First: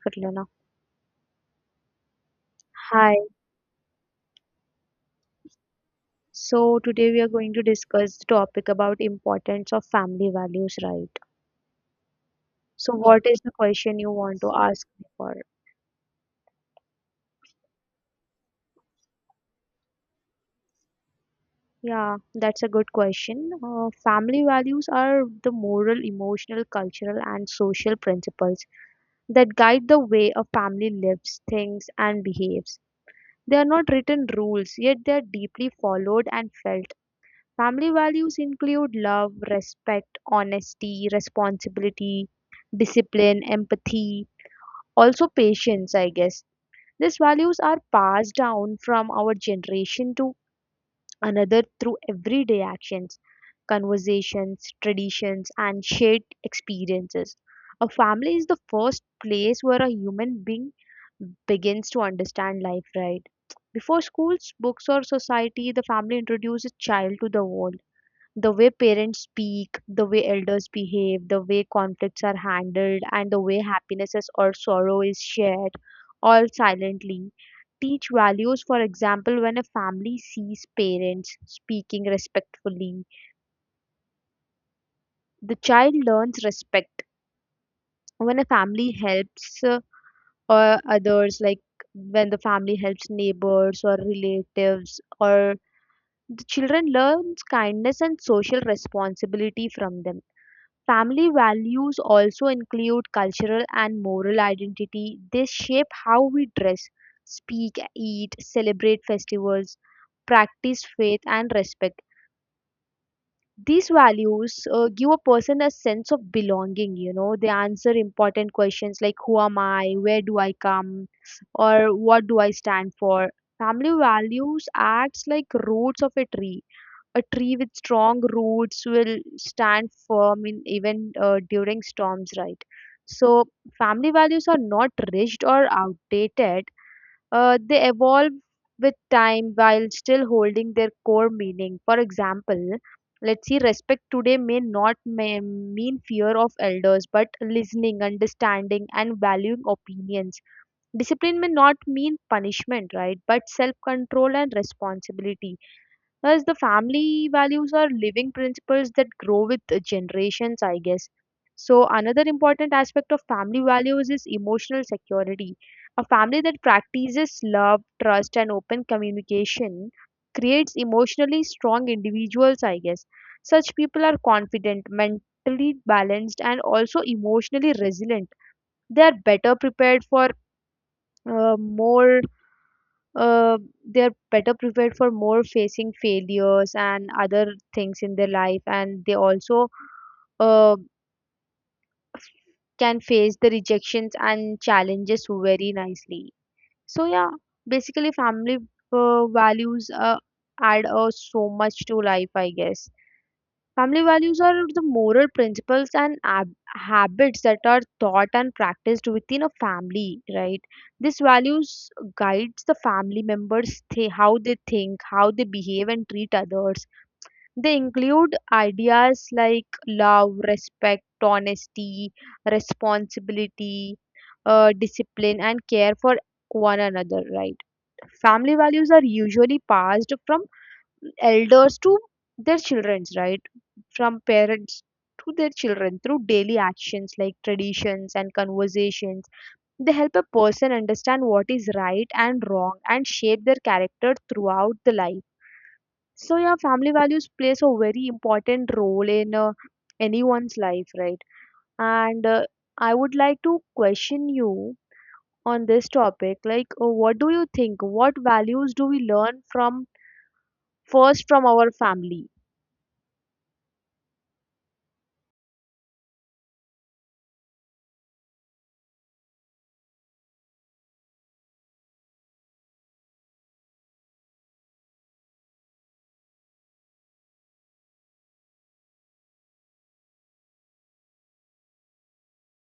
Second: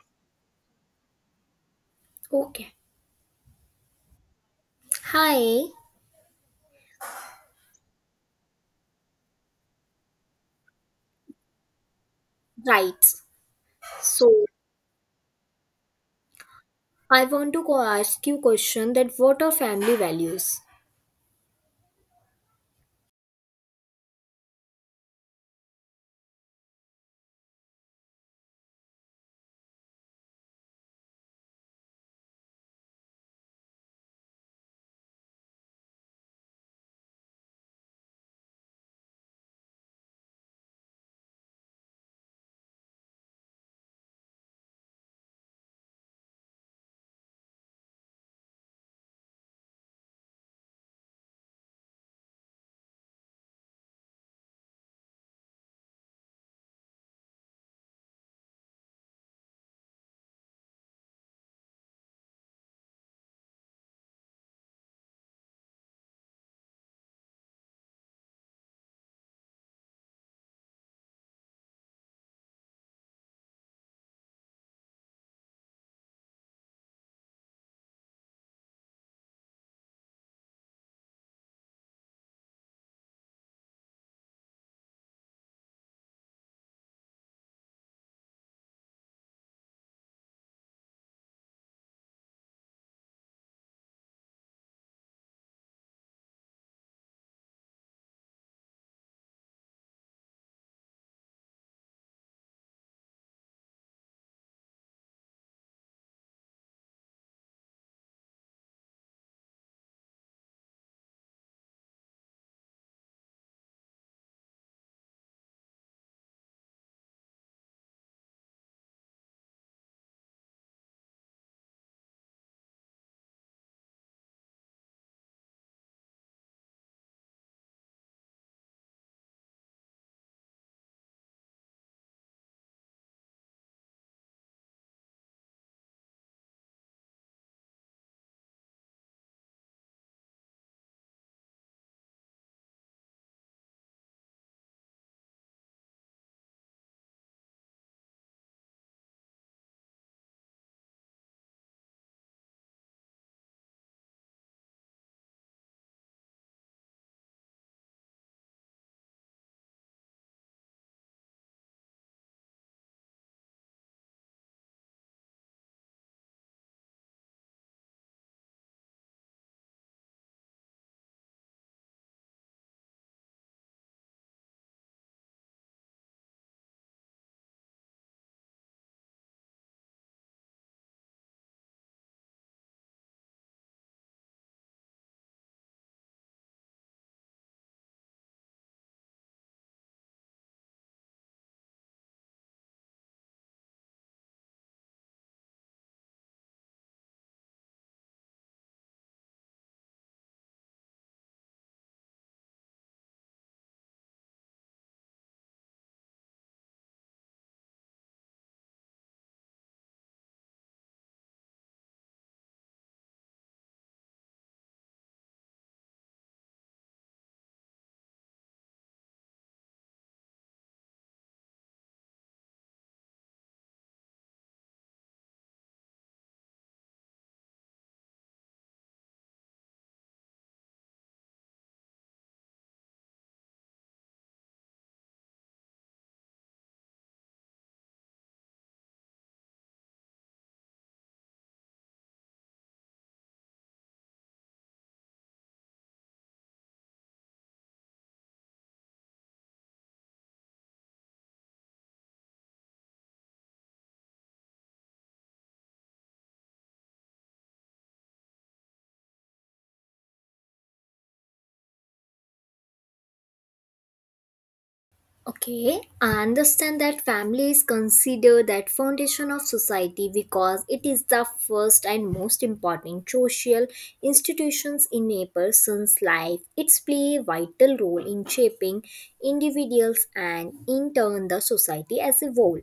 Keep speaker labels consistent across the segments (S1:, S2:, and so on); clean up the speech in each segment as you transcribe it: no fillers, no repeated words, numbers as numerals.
S1: Katlana.
S2: Okay.
S1: Hi.
S2: Hi.
S1: So today we are going to discuss the topic about importance of family values, right? So
S2: Right.
S1: what is the question you want
S2: So
S1: to ask me for?
S2: I want to go ask you question that what are family values?
S1: Yeah, that's a good question. Family values are the moral, emotional, cultural, and social principles that guide the way a family lives, thinks, and behaves. They are not written rules, yet they are deeply followed and felt. Family values include love, respect, honesty, responsibility, discipline, empathy, also patience, I guess. These values are passed down from our generation to another through everyday actions, conversations, traditions, and shared experiences. A family is the first place where a human being begins to understand life, right? Before schools, books, or society, the family introduces a child to the world, the way parents speak, the way elders behave, the way conflicts are handled, and the way or sorrow is shared, all silently. Teach values, for example, when a family sees parents speaking respectfully, the child learns respect. When a family helps others, like when the family helps neighbors or relatives, or the children learns kindness and social responsibility from them. Family values also include cultural and moral identity. They shape how we dress, speak, eat, celebrate festivals, practice faith, and respect. These values give a person a sense of belonging. You know, they answer important questions like who am I, where do I come, or what do I stand for. Family values acts like roots of a tree, a tree with strong roots will stand firm in even during storms, right? So family values are not rigid or outdated. They evolve with time while still holding their core meaning. For example, let's see, respect today may not may mean fear of elders, but listening, understanding, and valuing opinions. Discipline may not mean punishment, right? But self control and responsibility, as the family values are living principles that grow with the generations, I guess. So, another important aspect of family values is emotional security. A family that practices love, trust, and open communication creates emotionally strong individuals, I guess. Such people are confident, mentally balanced, and also emotionally resilient. They are better prepared for more uh, they're better prepared for more facing failures and other things in their life, and they also uh, can face the rejections and challenges very nicely. So yeah, basically family values add so much to life, I guess. Family values are the moral principles and habits that are taught and practiced within a family, right? These values guides the family members, how they think, how they behave and treat others. They include ideas like love, respect, honesty, responsibility, discipline, and care for one another, right? Family values are usually passed from elders to their children, right? From parents to their children through daily actions like traditions and conversations. They help a person understand what is right and wrong and shape their character throughout the life. So, yeah, family values plays a very important role in anyone's life, right? And I would like to question you on this topic like, what do you think? What values do we learn from first from our family?
S2: Okay. I understand that family is considered that foundation of society because it is the first and most important social institutions in a person's life. It's play a vital role in shaping individuals and in turn the society as a whole.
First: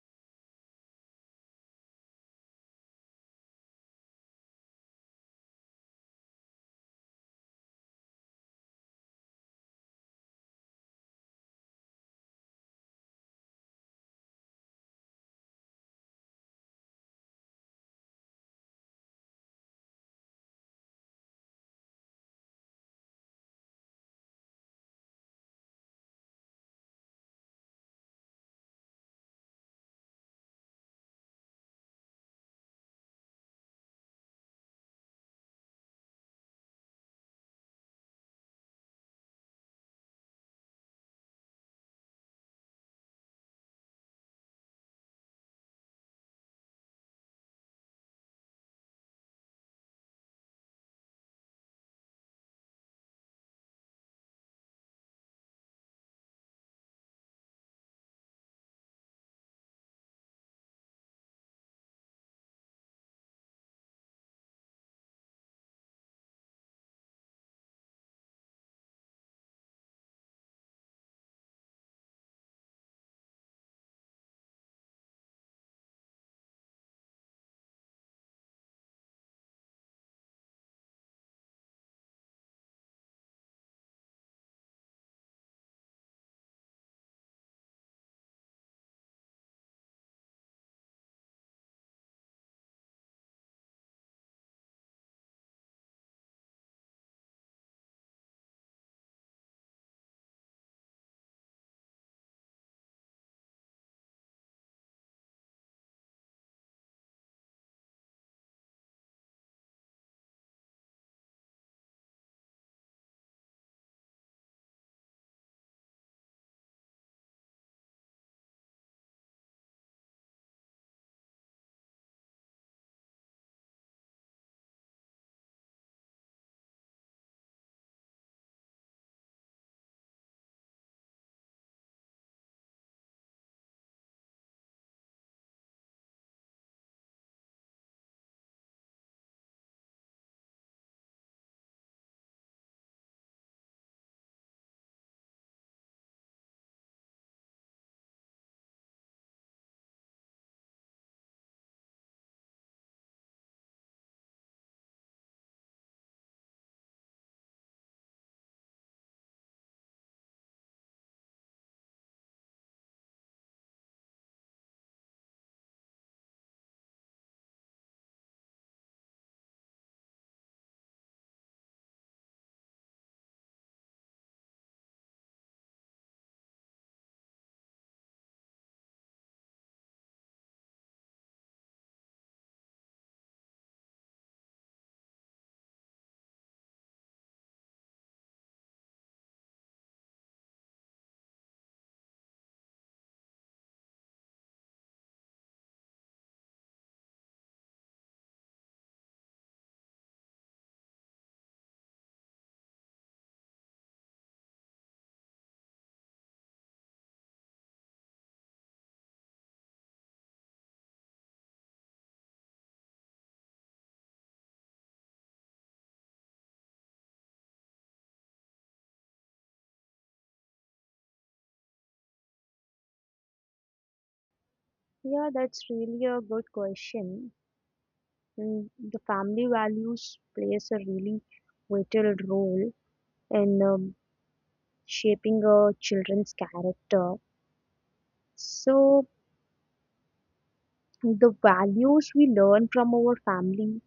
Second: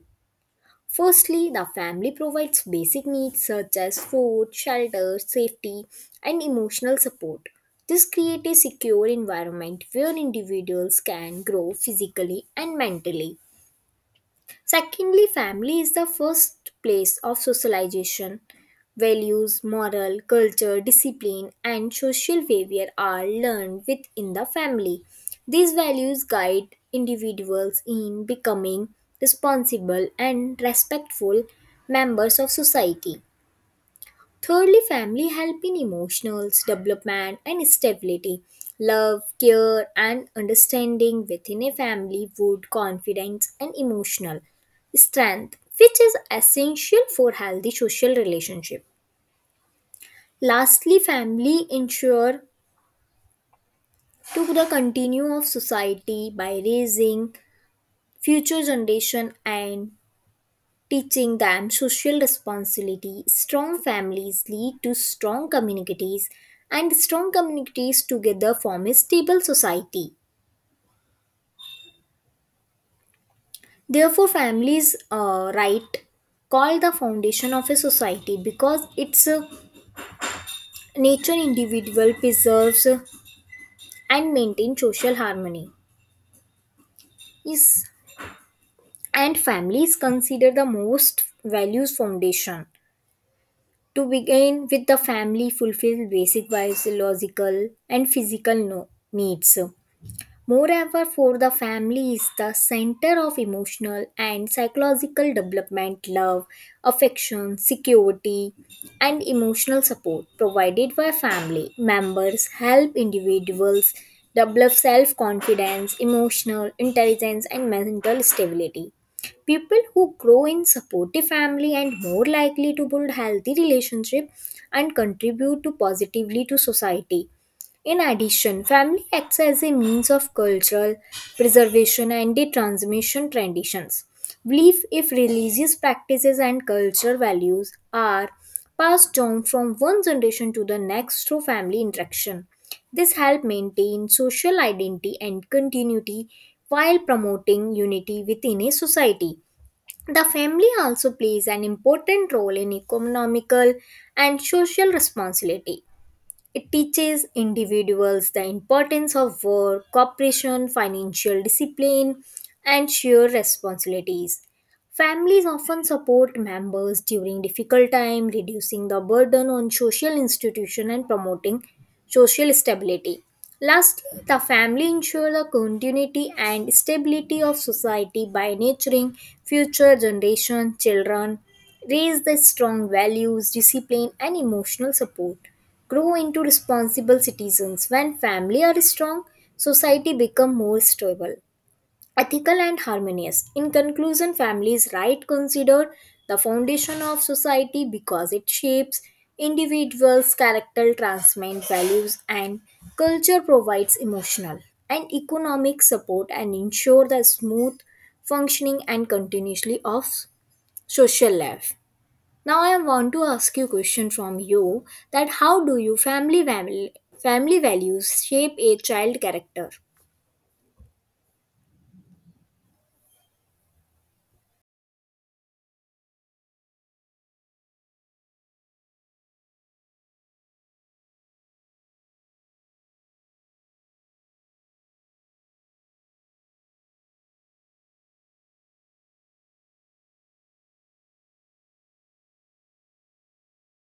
S2: Firstly, the family provides basic needs such as food, shelter, safety, and emotional support. This creates a secure environment where individuals can grow physically and mentally. Secondly, family is the first place of socialization. Values, moral, culture, discipline, and social behavior are learned within the family. These values guide individuals in becoming responsible and respectful members of society. Thirdly, family help in emotional development and stability. Love, care, and understanding within a family would confidence and emotional strength, which is essential for healthy social relationship. Lastly, family ensure to the continue of society by raising future generation and teaching them social responsibility. Strong families lead to strong communities, and strong communities together form a stable society. Therefore, families' right called the foundation of a society because its nature individual preserves and maintains social harmony. Yes, and families consider the most values foundation. To begin with, the family fulfills basic biological and physical needs. Moreover, for the family is the center of emotional and psychological development, love, affection, security, and emotional support provided by family members help individuals develop self confidence, emotional intelligence, and mental stability. People who grow in supportive family and more likely to build healthy relationship and contribute to positively to society. In addition, family acts as a means of cultural preservation and the transmission traditions. Belief if religious practices and cultural values are passed down from one generation to the next through family interaction. This helps maintain social identity and continuity while promoting unity within a society. The family also plays an important role in economical and social responsibility. It teaches individuals the importance of work, cooperation, financial discipline, and shared responsibilities. Families often support members during difficult time, reducing the burden on social institution and promoting social stability. Lastly, the family ensure the continuity and stability of society by nurturing future generation children, raise the strong values, discipline and emotional support, grow into responsible citizens. When family are strong, society become more stable ethical and harmonious. In conclusion, families right considered the foundation of society because it shapes individuals' character, transmits values, and culture provides emotional and economic support and ensure the smooth functioning and continuously of social life. Now I want to ask you a question from you that how do you family family values shape a child character?
S1: Yeah, that's really a good question. Mm, the family values plays a really vital role in shaping a children's character. So the values we learn from our family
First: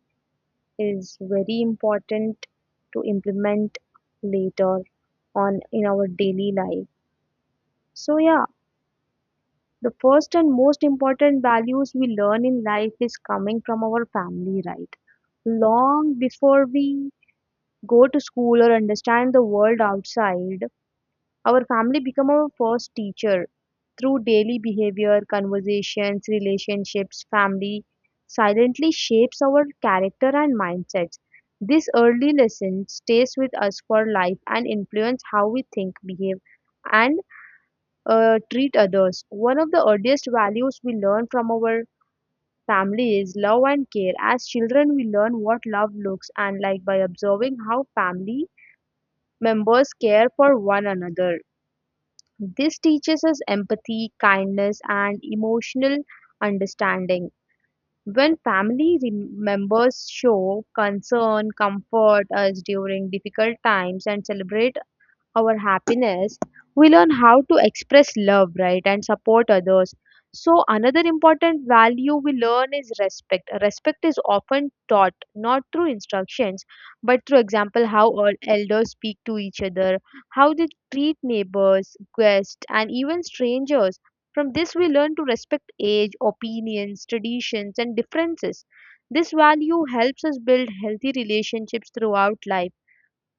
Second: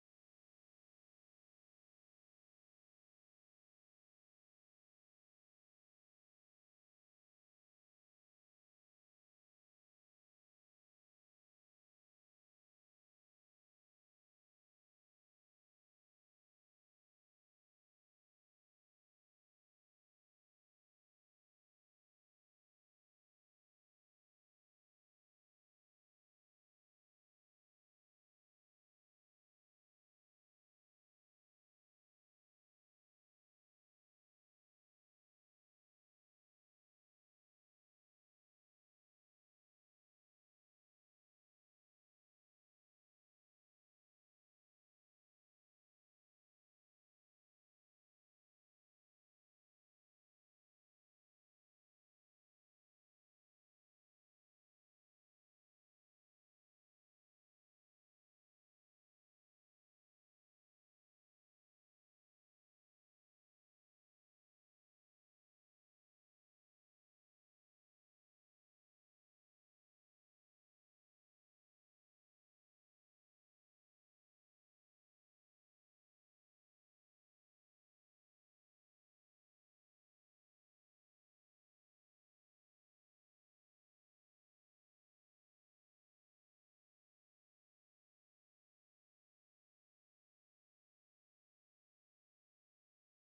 S1: is very important to implement later on in our daily life. So yeah, the first and most important values we learn in life is coming from our family, right? Long before we go to school or understand the world outside, our family become our first teacher. Through daily behavior, conversations, relationships, family silently shapes our character and mindsets. This early lesson stays with us for life and influence how we think, behave, and treat others. One of the earliest values we learn from our family is love and care. As children, we learn what love looks and like by observing how family members care for one another. This teaches us empathy, kindness, and emotional understanding. When family members show concern, comfort us during difficult times, and celebrate our happiness, we learn how to express love, right, and support others. So, another important value we learn is respect. Respect is often taught not through instructions but through example, how all elders speak to each other, how they treat neighbors, guests, and even strangers. From this, we learn to respect age, opinions, traditions, and differences. This value helps us build healthy relationships throughout life.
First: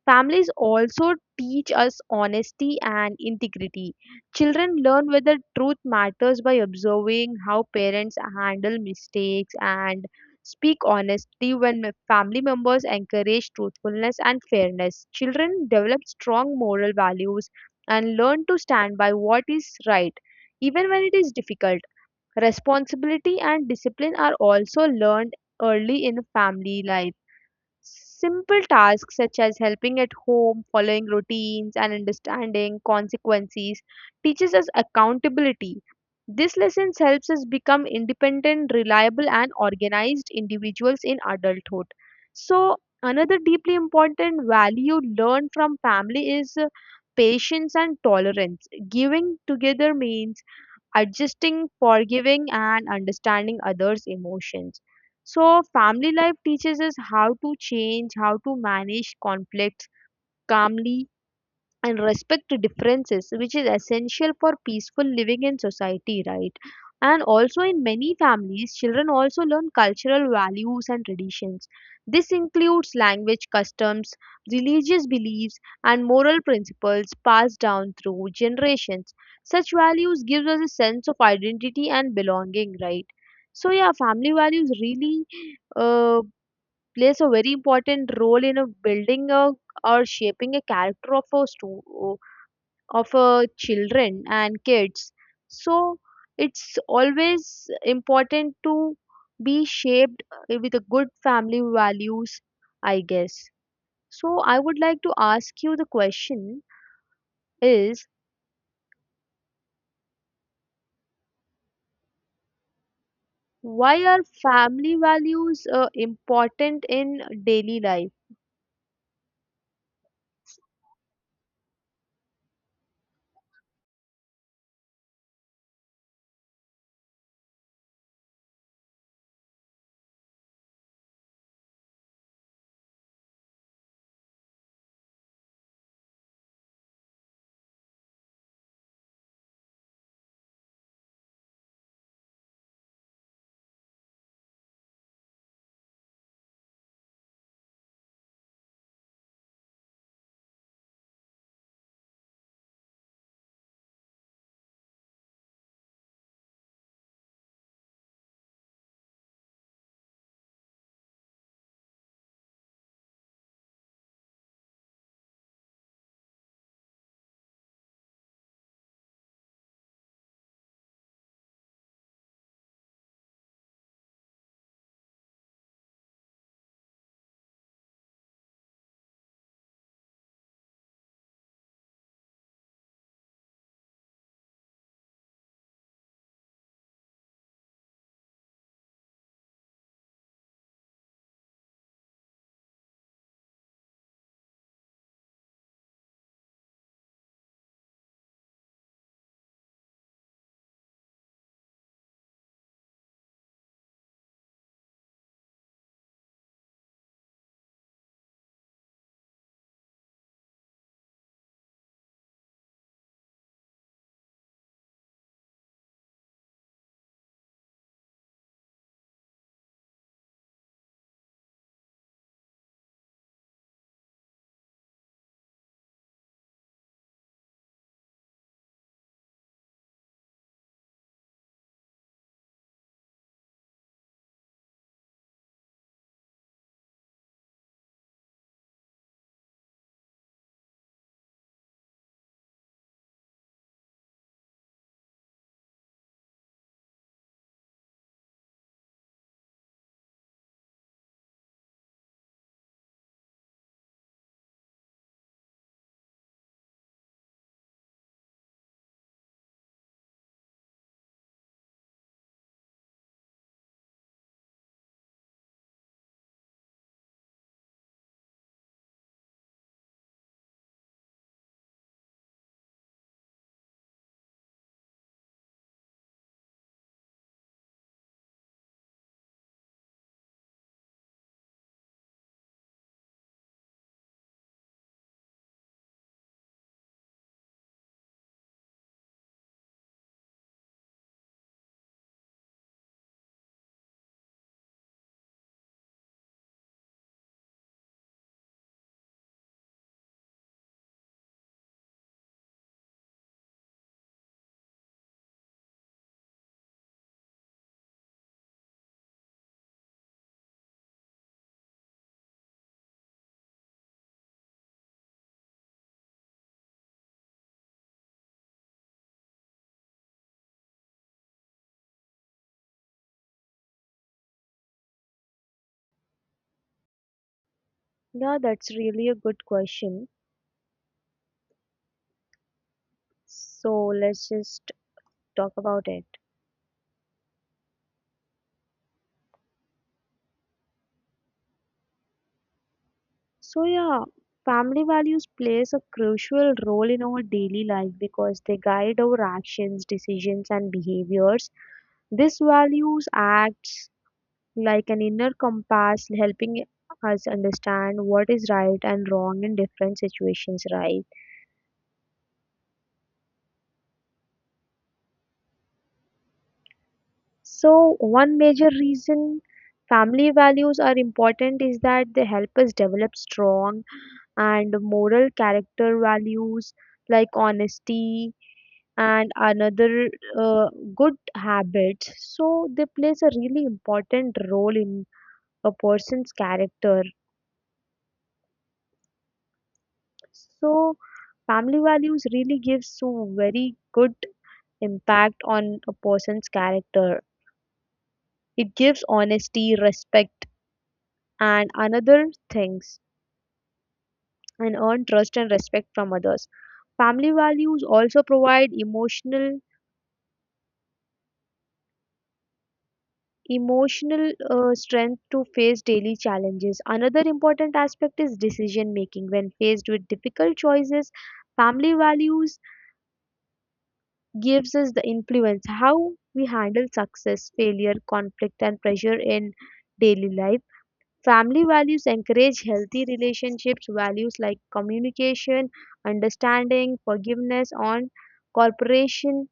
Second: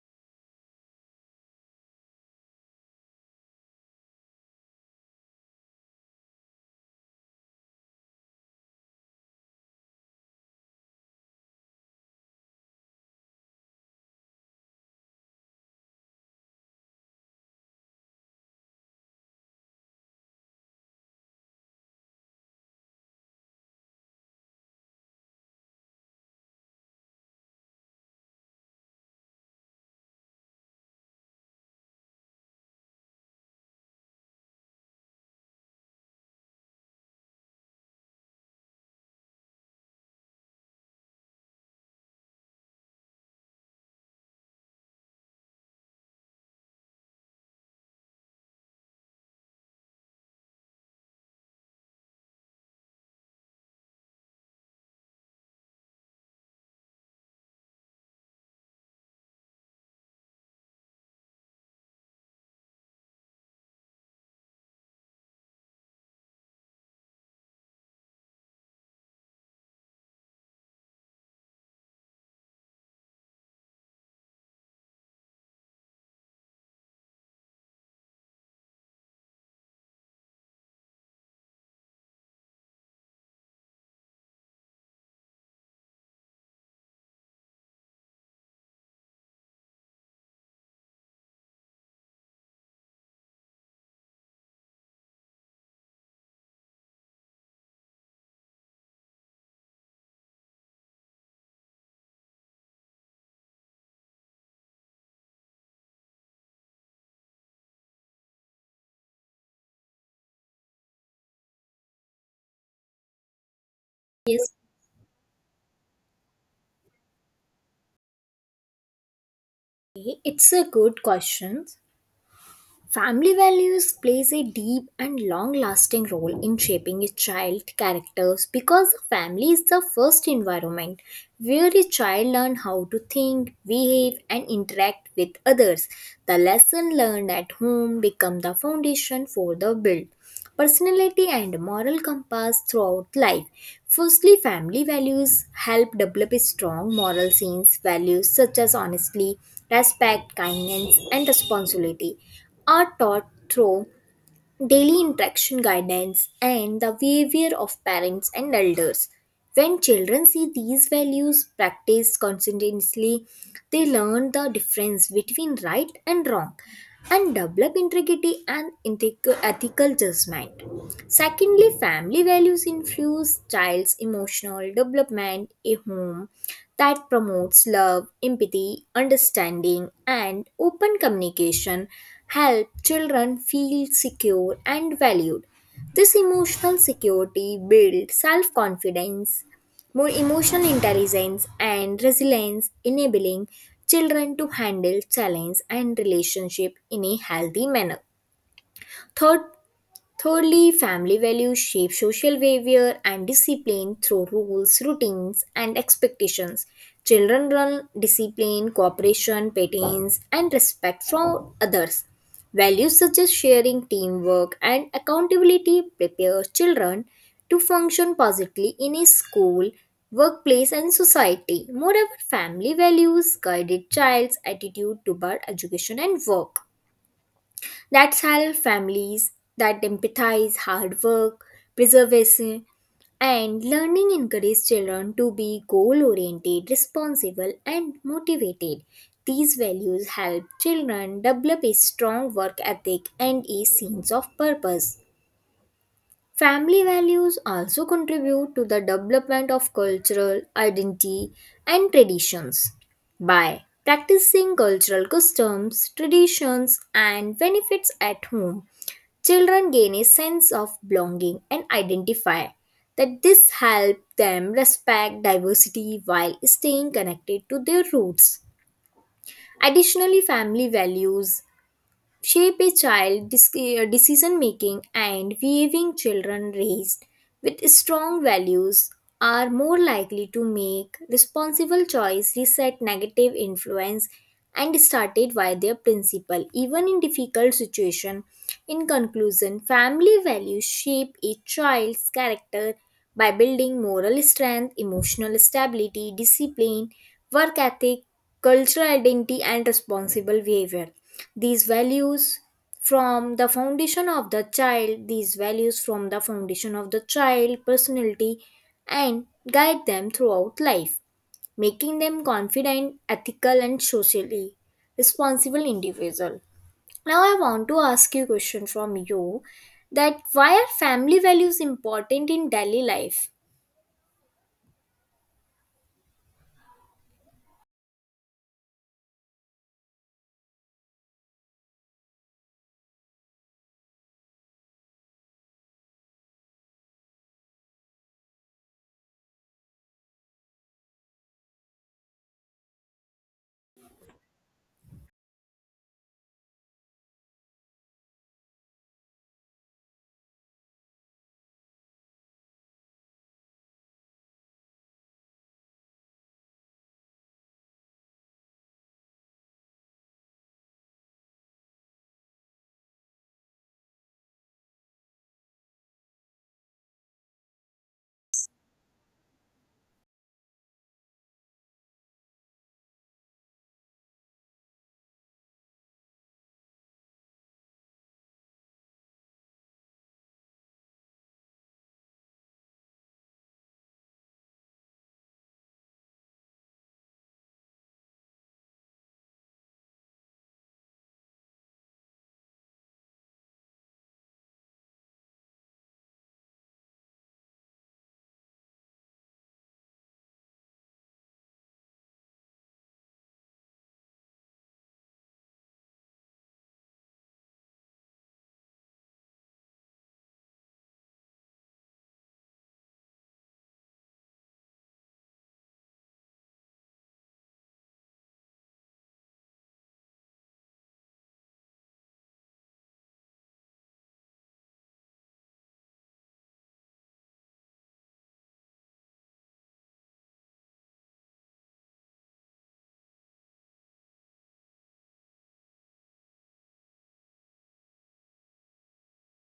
S1: Families also teach us honesty and integrity. Children learn whether truth matters by observing how parents handle mistakes and speak honestly when family members encourage truthfulness and fairness. Children develop strong moral values and learn to stand by what is right, even when it is difficult. Responsibility and discipline are also learned early in family life. Simple tasks such as helping at home, following routines, and understanding consequences teaches us accountability. This lesson helps us become independent, reliable, and organized individuals in adulthood. So, another deeply important value learned from family is patience and tolerance. Giving together means adjusting, forgiving, and understanding others' emotions. So, family life teaches us how to change, how to manage conflicts calmly, and respect to differences which is essential for peaceful living in society, right? And also in many families children also learn cultural values and traditions. This includes language customs, religious beliefs, and moral principles passed down through generations. Such values gives us a sense of identity and belonging, right? So yeah, family values really uh, plays a very important role in a building a, or shaping a character of a stu- of children and kids. So it's always important to be shaped with a good family values, I guess. So I would like to ask you the question is, why are
S2: Yes,
S1: family values important in daily life?
S2: it's a good question. Family values plays a deep and long-lasting role in shaping a child's characters because family is the first environment where a child learns how to think, behave and interact with others. The lesson learned at home become the foundation for the build personality and moral compass throughout life. Firstly, family values help develop strong moral sense. Values such as honesty, respect, kindness, and responsibility are taught through daily interaction guidance and the behavior of parents and elders. When children see these values practiced consistently, they learn the difference between right and wrong and develop integrity and ethical judgment. Secondly, family values influence child's emotional development. A home that promotes love, empathy, understanding, and open communication help children feel secure and valued. This emotional security builds self-confidence, more emotional intelligence, and resilience, enabling children to handle challenge and relationship in a healthy manner. Third, Thirdly, family values shape social behavior and discipline through rules, routines, and expectations. Children learn discipline, cooperation, patterns, and respect from others. Values such as sharing, teamwork, and accountability prepare children to function positively in a school, workplace, and society. Moreover, family values guide a child's attitude toward education and work. That's how families that empathize hard work, preservation, and learning encourage children to be goal oriented, responsible, and motivated. These values help children develop a strong work ethic and a sense of purpose. Family values also contribute to the development of cultural identity and traditions. By practicing cultural customs, traditions, and benefits at home, children gain a sense of belonging and identify that this helps them respect diversity while staying connected to their roots. Additionally, family values shape a child decision making and behaving children raised with strong values are more likely to make responsible choice reset negative influence and started by their principal even in difficult situation. In conclusion, family values shape a child's character by building moral strength emotional stability discipline work ethic cultural identity and responsible behavior. these values these values from the foundation of the child personality and guide them throughout life, making them confident ethical and socially responsible individual. Now I want to ask you a question from you that why are family values important in daily life?
S1: Yeah, that's really a good question. So let's just talk about it. So yeah, family values plays a crucial role in our daily life because they guide our actions, decisions and behaviors. These values acts like an inner compass, helping us understand what is right and wrong in different situations, right? So one major reason family values are important is that they help us develop strong and moral character. Values like honesty and another uh, good habits, so they plays a really important role in a person's character. So family values really gives so very good impact on a person's character. It gives honesty, respect, and another things, and earn trust and respect from others. Family values also provide emotional strength to face daily challenges. Another important aspect is decision making. When faced with difficult choices, family values gives us the influence how we handle success, failure, conflict, and pressure in daily life. Family values encourage healthy relationships. Values like communication, understanding, forgiveness, and cooperation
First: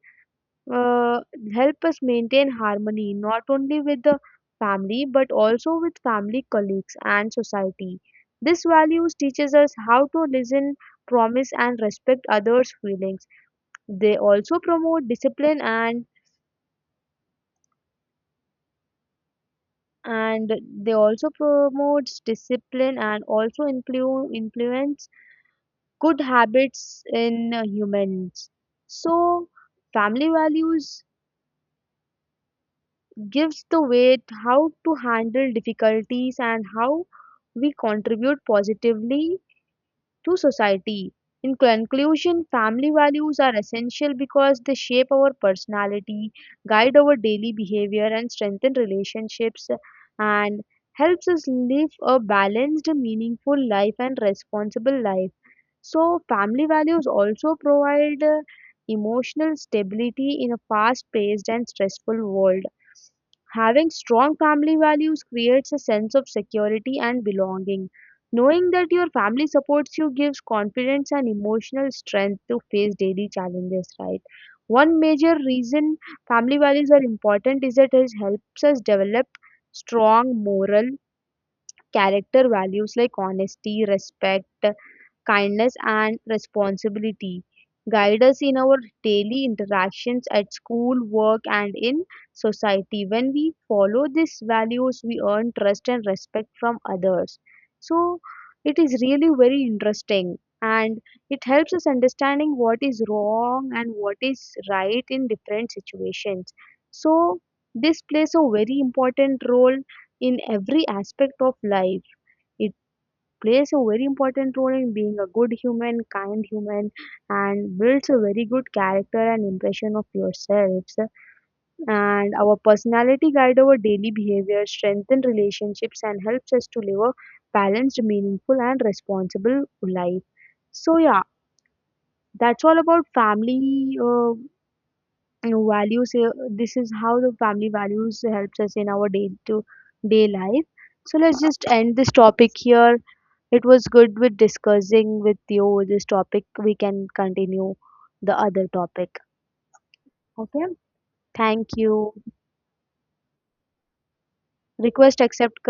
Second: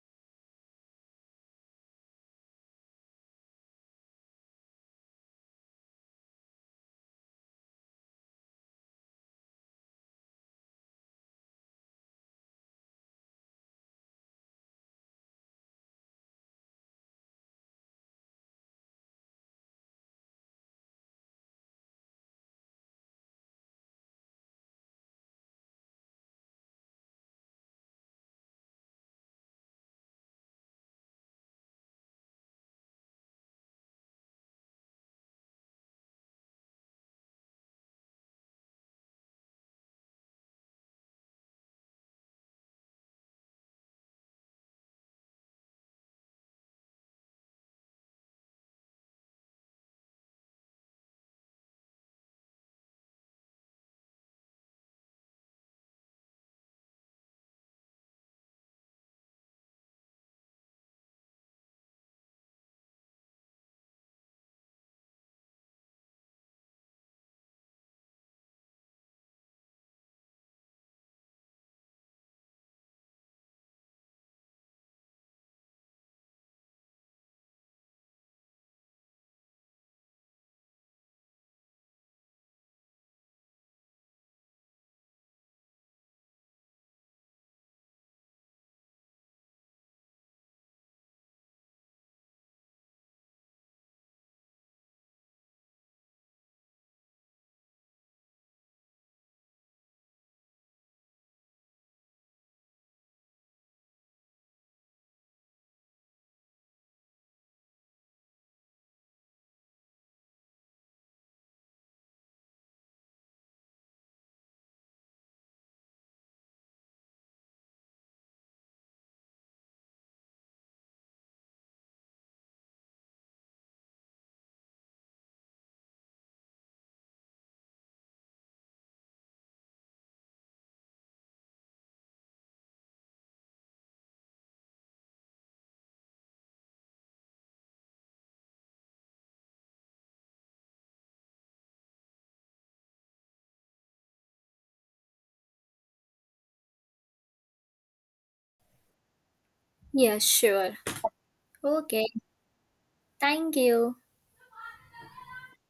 S1: uh, help us maintain harmony not only with the family but also with family, colleagues, and society. This values teaches us how to listen, promise, and respect others feelings. They also promote discipline and and they also promotes discipline and also influence good habits in humans. So family values gives the weight how to handle difficulties and how we contribute positively to society. In conclusion, family values are essential because they shape our personality, guide our daily behavior, and strengthen relationships, and helps us live a balanced, meaningful life and responsible life. So, family values also provide emotional stability in a fast paced and stressful world. Having strong family values creates a sense of security and belonging. Knowing that your family supports you gives confidence and emotional strength to face daily challenges, right? One major reason family values are important is that it helps us develop strong moral character. Values like honesty, respect, kindness, and responsibility guide us in our daily interactions at school, work, and in society. When we follow these values, we earn trust and respect from others. So, it is really very interesting and it helps us understanding what is wrong and what is right in different situations. So this plays a very important role in every aspect of life. It plays a very important role in being a good human, kind human, and builds a very good character and impression of yourselves. And our personality guide our daily behavior, strengthen relationships, and helps us to live a balanced, meaningful, and responsible life. So yeah, that's all about family, you know, values. This is how the family values helps us in our day to day life. So let's just end this topic here. It was good with discussing with you this topic. We can continue the other topic.
S2: Yes,
S1: Okay.
S2: sure.
S1: Thank
S2: Okay,
S1: you.
S2: thank you.
S1: Request accept.